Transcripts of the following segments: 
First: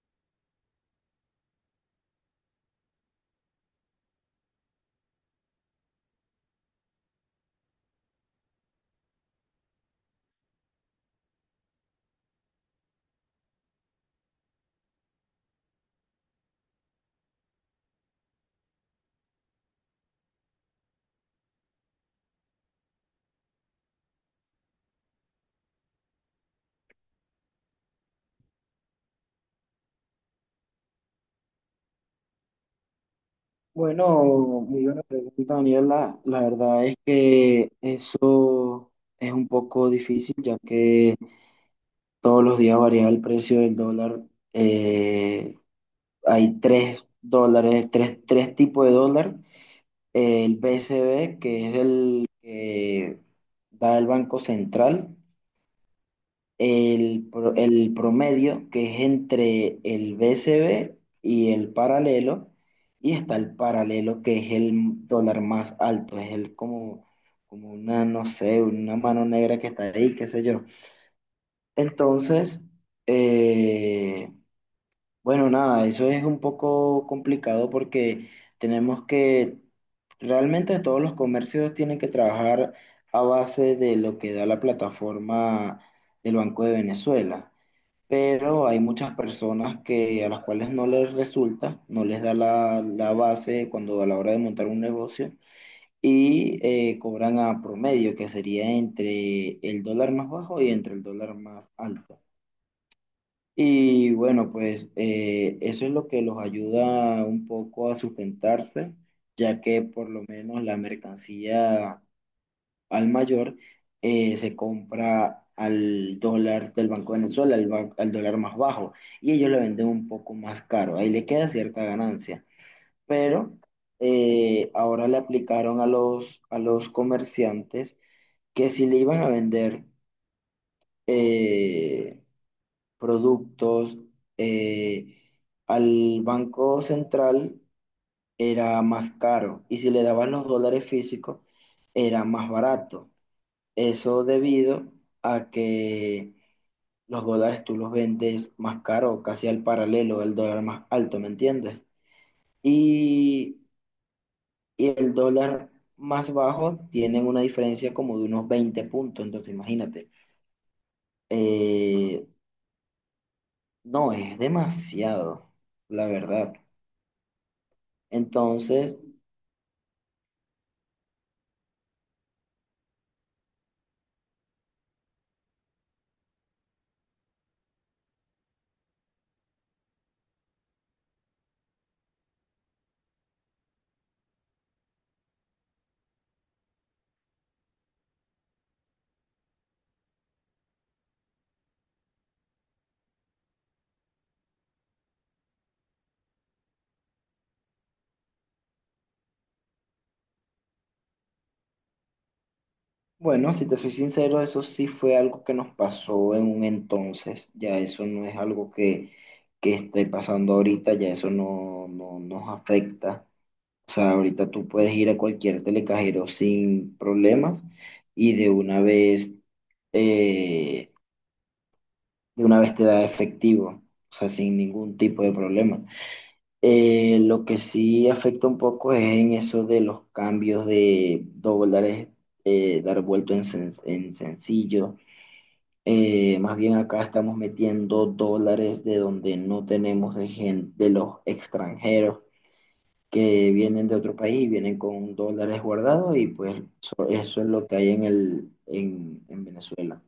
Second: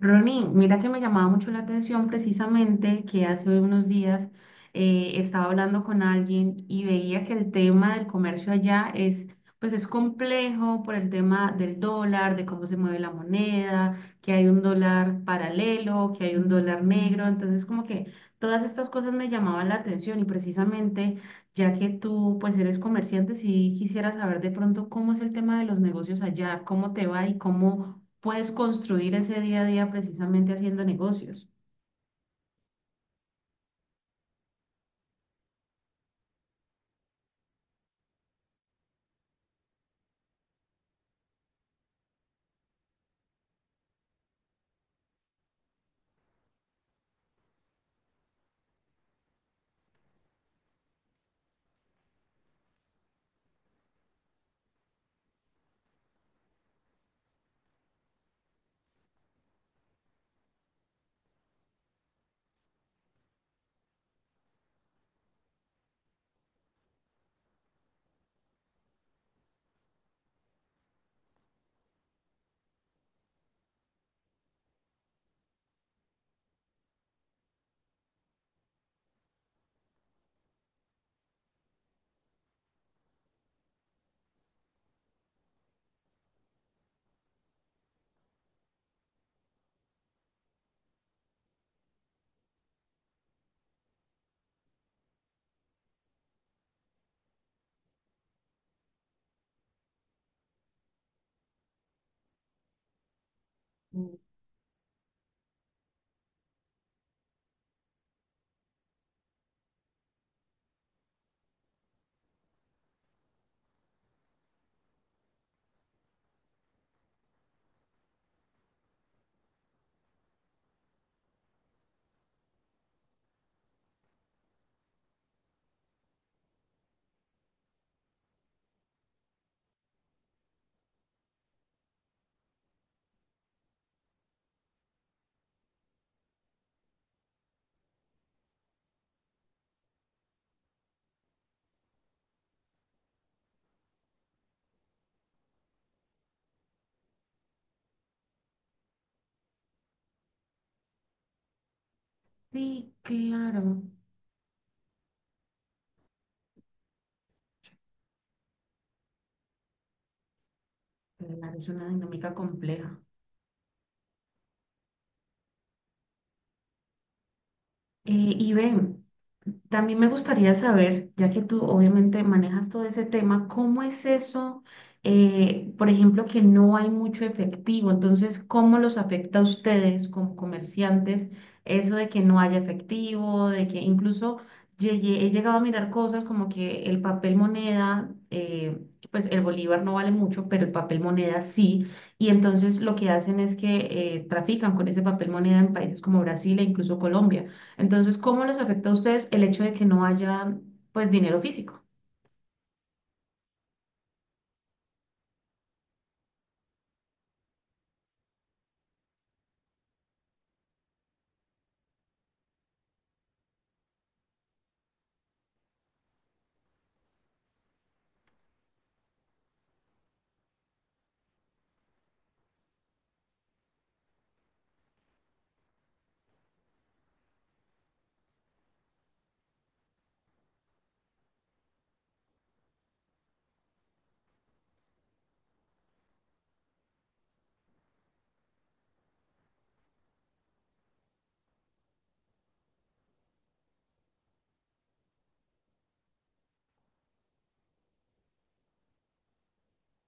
Ronnie, mira que me llamaba mucho la atención, precisamente que hace unos días, estaba hablando con alguien y veía que el tema del comercio allá es, pues es complejo por el tema del dólar, de cómo se mueve la moneda, que hay un dólar paralelo, que hay un dólar negro. Entonces, como que todas estas cosas me llamaban la atención, y precisamente, ya que tú pues eres comerciante, si quisiera saber de pronto cómo es el tema de los negocios allá, cómo te va y cómo puedes construir ese día a día precisamente haciendo negocios. Bueno, muy buena pregunta, Daniela. La verdad es que eso es un poco difícil, ya que todos los días varía el precio del dólar. Eh, Hay tres dólares, tres tipos de dólar. El BCB, que es el que da el Banco Central. El promedio, que es entre el BCB y el paralelo, y está el paralelo, que es el dólar más alto, es el como, como una, no sé, una mano negra que está ahí, qué sé yo. Entonces, eh, bueno, nada, eso es un poco complicado porque tenemos que, realmente todos los comercios tienen que trabajar a base de lo que da la plataforma del Banco de Venezuela, pero hay muchas personas que a las cuales no les resulta, no les da la base cuando a la hora de montar un negocio, y cobran a promedio, que sería entre el dólar más bajo y entre el dólar más alto. Y bueno, pues eso es lo que los ayuda un poco a sustentarse, ya que por lo menos la mercancía al mayor se compra al dólar del Banco de Venezuela, al dólar más bajo, y ellos le venden un poco más caro. Ahí le queda cierta ganancia. Pero ahora le aplicaron a a los comerciantes que si le iban a vender eh, productos eh, al Banco Central, era más caro. Y si le daban los dólares físicos, era más barato. Eso debido a que los dólares tú los vendes más caro, casi al paralelo del dólar más alto, ¿me entiendes? Sí, Y, claro. y el dólar más bajo tienen una diferencia como de unos 20 puntos, entonces imagínate. Claro, es una Eh, dinámica compleja. no, es demasiado, la verdad. Eh, y Entonces, ven, También me gustaría saber, ya que tú obviamente manejas todo ese tema, ¿cómo es eso? Por ejemplo, que no hay mucho efectivo. Entonces, ¿cómo los afecta a ustedes como comerciantes eso de que no haya efectivo, de que incluso he llegado a mirar cosas como que el papel moneda, pues el bolívar no vale mucho, pero el papel moneda sí, y entonces lo que hacen es que trafican con ese papel moneda en países como Brasil e incluso Colombia. Entonces, ¿cómo les afecta a ustedes el hecho de que no haya, pues, dinero físico? bueno, si te soy sincero, eso sí fue algo que nos pasó en un entonces, ya eso no es algo que esté pasando ahorita, ya eso no, no nos afecta. O sea, ahorita tú puedes ir a cualquier telecajero sin problemas y eh, de una vez te da efectivo, o sea, sin ningún tipo de problema. Lo que sí afecta un poco es en eso de los cambios de dólares, dar vuelto en, en sencillo. Más bien acá estamos metiendo dólares de donde no tenemos, de gente, de los extranjeros que vienen de otro país, vienen con dólares guardados, y pues eso es lo que hay en el, en Venezuela.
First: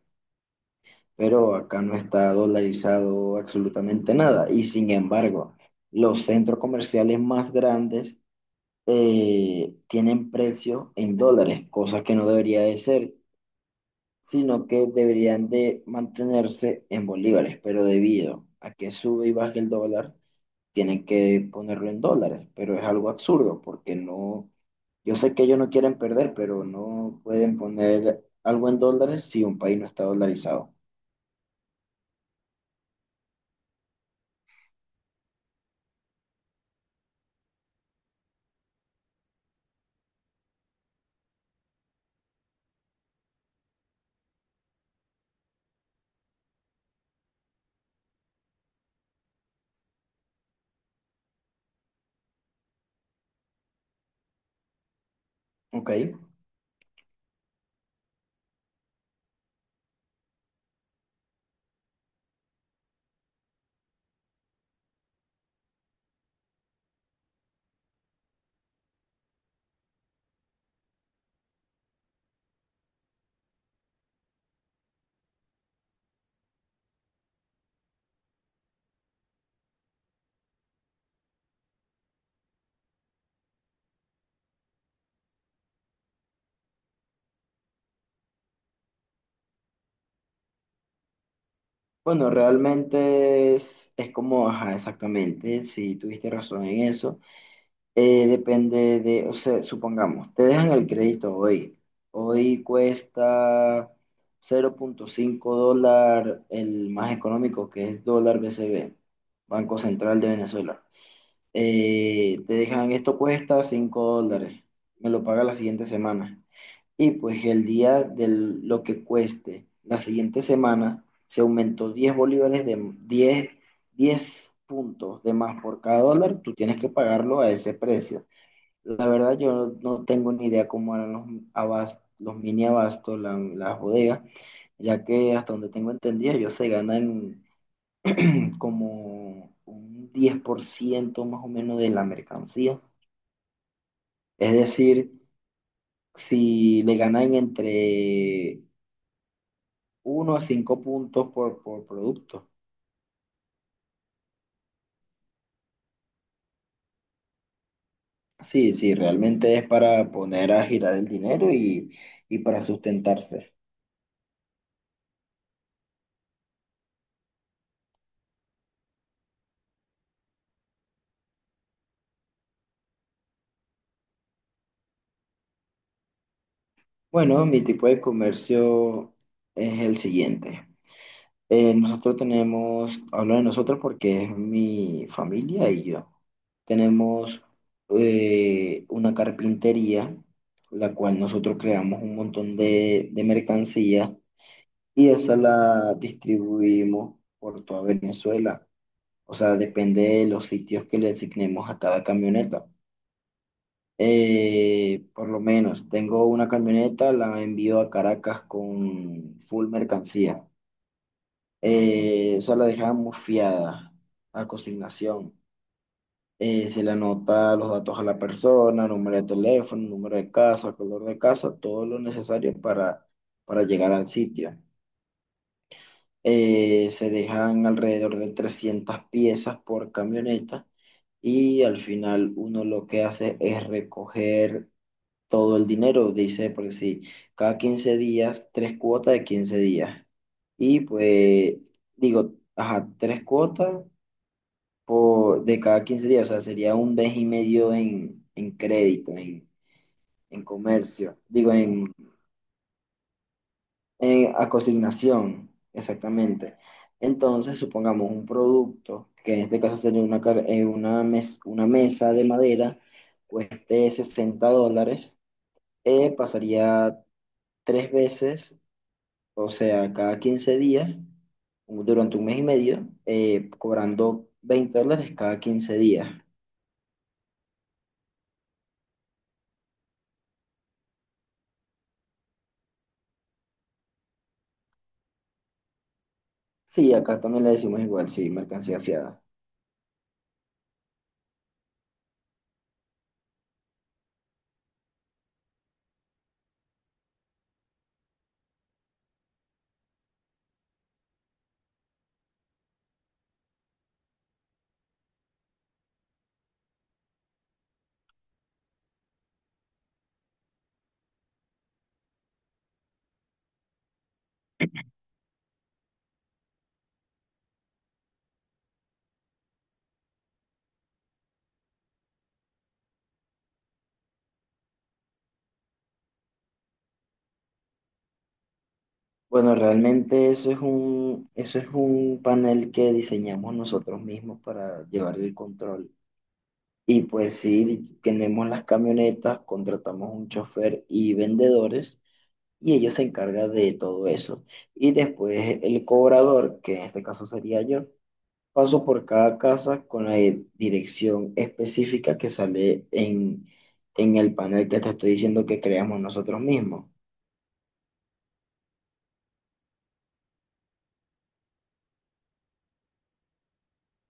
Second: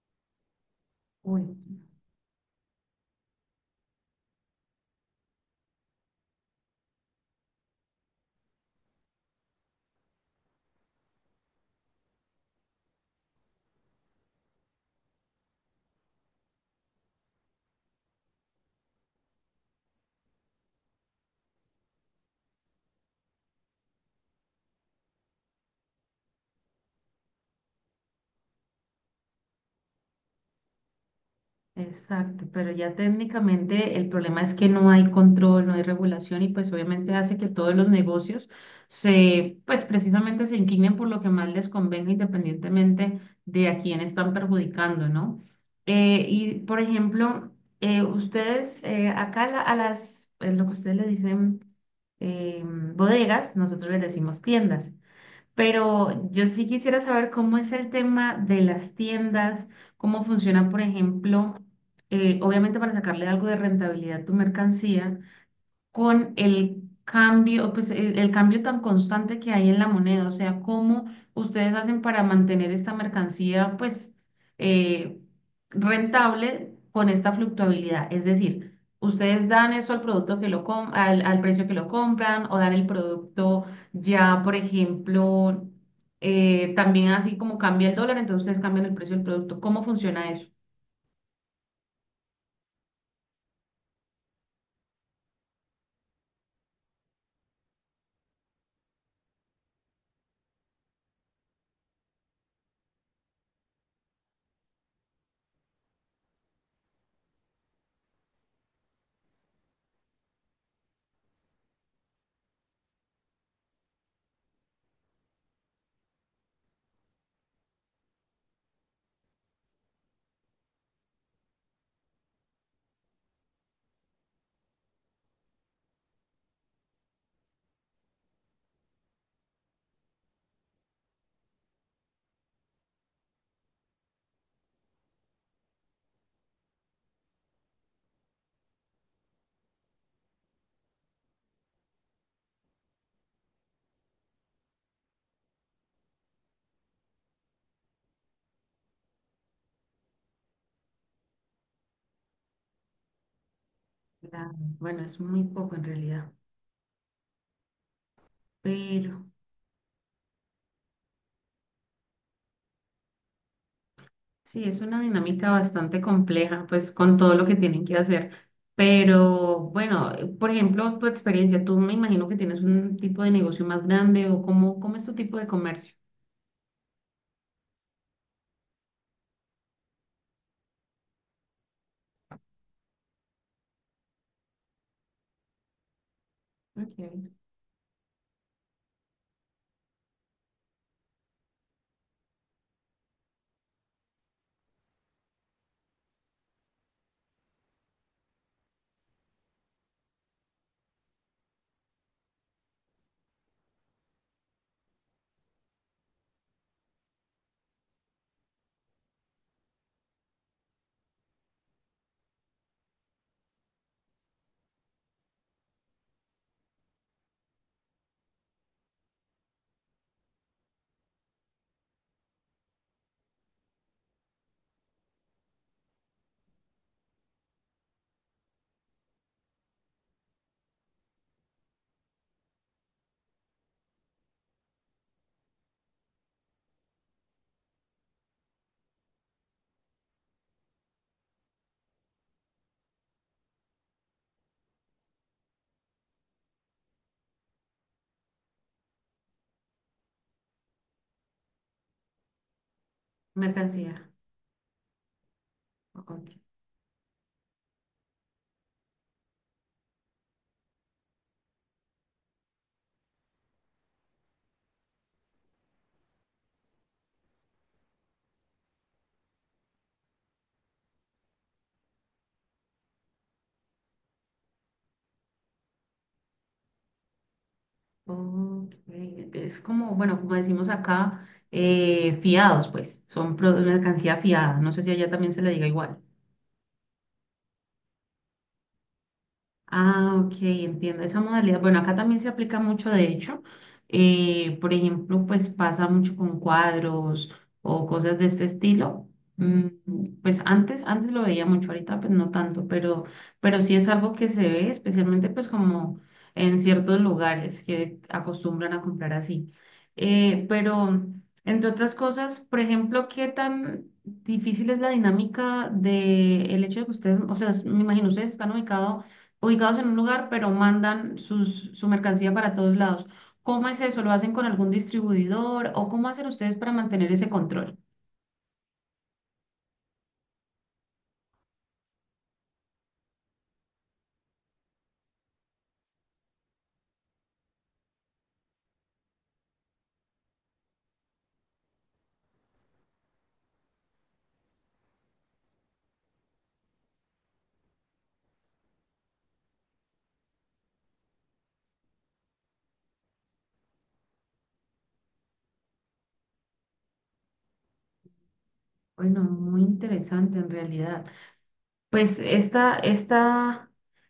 Uy. Pero acá no está dolarizado absolutamente nada y, sin embargo, los centros comerciales más grandes tienen precios en dólares, cosa que no debería de ser, sino que deberían de mantenerse en bolívares, pero debido a que sube y baja el dólar, tienen que ponerlo en dólares, pero es algo absurdo porque no, yo sé que ellos no quieren perder, pero no pueden poner algo en dólares si un país no está dolarizado, Exacto, pero ya técnicamente el problema es que no hay control, no hay regulación, y pues obviamente hace que todos los negocios pues precisamente se inclinen por lo que más les convenga, independientemente de a quién están perjudicando, ¿no? Y por ejemplo, ustedes, acá lo que ustedes le dicen, bodegas, nosotros les decimos tiendas. ¿ok? Pero yo sí quisiera saber cómo es el tema de las tiendas, cómo funcionan. Por ejemplo, obviamente para sacarle algo de rentabilidad a tu mercancía, con el cambio, pues el cambio tan constante que hay en la moneda, o sea, cómo ustedes hacen para mantener esta mercancía, pues, eh, rentable con esta fluctuabilidad. Es decir, ustedes dan eso al producto que lo al precio que lo compran, o dan el producto ya, por ejemplo, también así como cambia el dólar, entonces ustedes cambian el precio del producto. ¿Cómo funciona eso? Bueno, realmente es como, ajá, exactamente, si tuviste razón en eso. Depende de, o sea, supongamos, te dejan el crédito hoy. Hoy cuesta 0,5 dólar el más económico, que es dólar BCB, Banco Central de Venezuela. Te dejan, esto cuesta 5 dólares, me lo paga la siguiente semana. Y pues el día de lo que cueste la siguiente semana, se aumentó 10 bolívares, de 10 puntos de más por cada dólar, tú tienes que pagarlo a ese precio. La verdad, yo no tengo ni idea cómo eran los mini abastos, las bodegas, ya que hasta donde tengo entendido, ellos se ganan como un 10% más o menos de la mercancía. Es decir, si le ganan entre uno a 5 puntos por producto. Claro. Bueno, es muy poco en realidad, Sí, sí, pero... realmente es para poner a girar el dinero, y para sustentarse. Sí, es una dinámica bastante compleja, pues con todo lo que tienen que hacer. Pero bueno, por ejemplo, tu experiencia, tú me imagino que tienes un tipo de negocio más grande, o cómo, cómo es tu tipo de comercio. Bueno, mi tipo de comercio es el siguiente. Nosotros tenemos, hablo de nosotros porque es mi familia y yo. Okay. Tenemos una carpintería, la cual nosotros creamos un montón de mercancía y esa la distribuimos por toda Venezuela. O sea, depende de los sitios que le asignemos a cada camioneta. Por lo menos, tengo una camioneta, la envío a Caracas con full mercancía. Eso la dejaba muy fiada, a consignación. Se le anota los datos a la persona, número de teléfono, número de casa, color de casa, todo lo necesario para llegar al sitio. Se dejan alrededor de 300 piezas por camioneta y al final uno lo que hace es recoger todo el dinero, dice, por si cada 15 días, tres cuotas de 15 días. Y pues digo, ajá, tres cuotas por, de cada 15 días, o sea, sería un mes y medio en crédito, en comercio, digo, Mercancía. en- a consignación, Ok. exactamente. Entonces, supongamos un producto, que en este caso sería una mesa de madera, cueste 60 dólares, pasaría tres veces, o sea, cada 15 días, durante un mes y medio, cobrando 20 dólares cada 15 días. Ok. Es como, bueno, como decimos acá, fiados, pues, son mercancía fiada. No sé si allá también se le diga igual. Sí, acá también le decimos igual, sí, mercancía fiada. Ah, ok, entiendo esa modalidad. Bueno, acá también se aplica mucho, de hecho. Por ejemplo, pues pasa mucho con cuadros o cosas de este estilo. Mm, pues antes lo veía mucho, ahorita pues no tanto, pero sí es algo que se ve, especialmente pues como en ciertos lugares que acostumbran a comprar así. Pero, entre otras cosas, por ejemplo, ¿qué tan difícil es la dinámica de el hecho de que ustedes, o sea, me imagino, ustedes están ubicados en un lugar, pero mandan su mercancía para todos lados. ¿Cómo es eso? ¿Lo hacen con algún distribuidor, o cómo hacen ustedes para mantener ese control? Bueno, realmente eso es un panel que diseñamos nosotros mismos para llevar el control. Y pues sí, tenemos las camionetas, contratamos un chofer y vendedores y ellos se encargan de todo eso. Y después el cobrador, que en este caso sería yo, paso por cada casa con la dirección específica que sale en el panel que te estoy diciendo que creamos nosotros mismos. Bueno, muy interesante en realidad. Pues esta, esta,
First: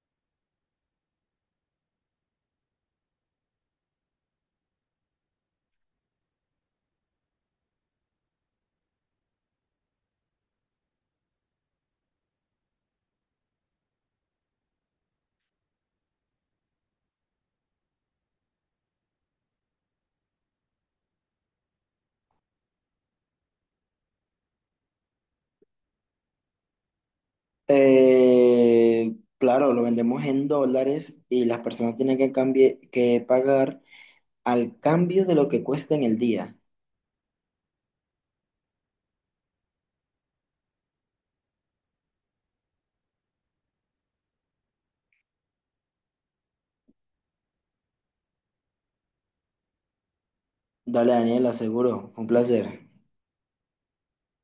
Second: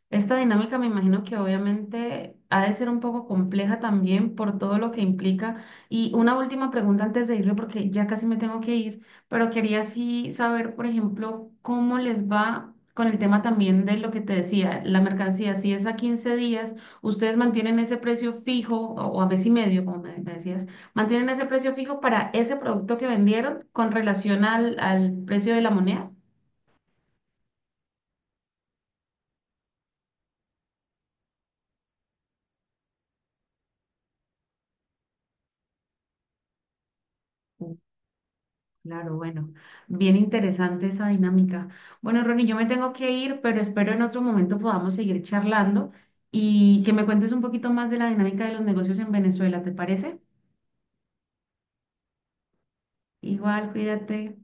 esta dinámica me imagino que obviamente ha de ser un poco compleja también por todo lo que implica. Y una última pregunta antes de irme, porque ya casi me tengo que ir, pero quería sí saber, por ejemplo, cómo les va con el tema también de lo que te decía, la mercancía. Si es a 15 días, ustedes mantienen ese precio fijo, o a mes y medio, como me decías, mantienen ese precio fijo para ese producto que vendieron con relación al precio de la moneda. Claro, lo vendemos en dólares y las personas tienen que, que pagar al cambio de lo que cuesta en el día. Claro, bueno, bien interesante esa dinámica. Bueno, Ronnie, yo me tengo que ir, pero espero en otro momento podamos seguir charlando y que me cuentes un poquito más de la dinámica de los negocios en Venezuela, ¿te parece? Dale, Daniel, aseguro. Un placer. Igual, cuídate.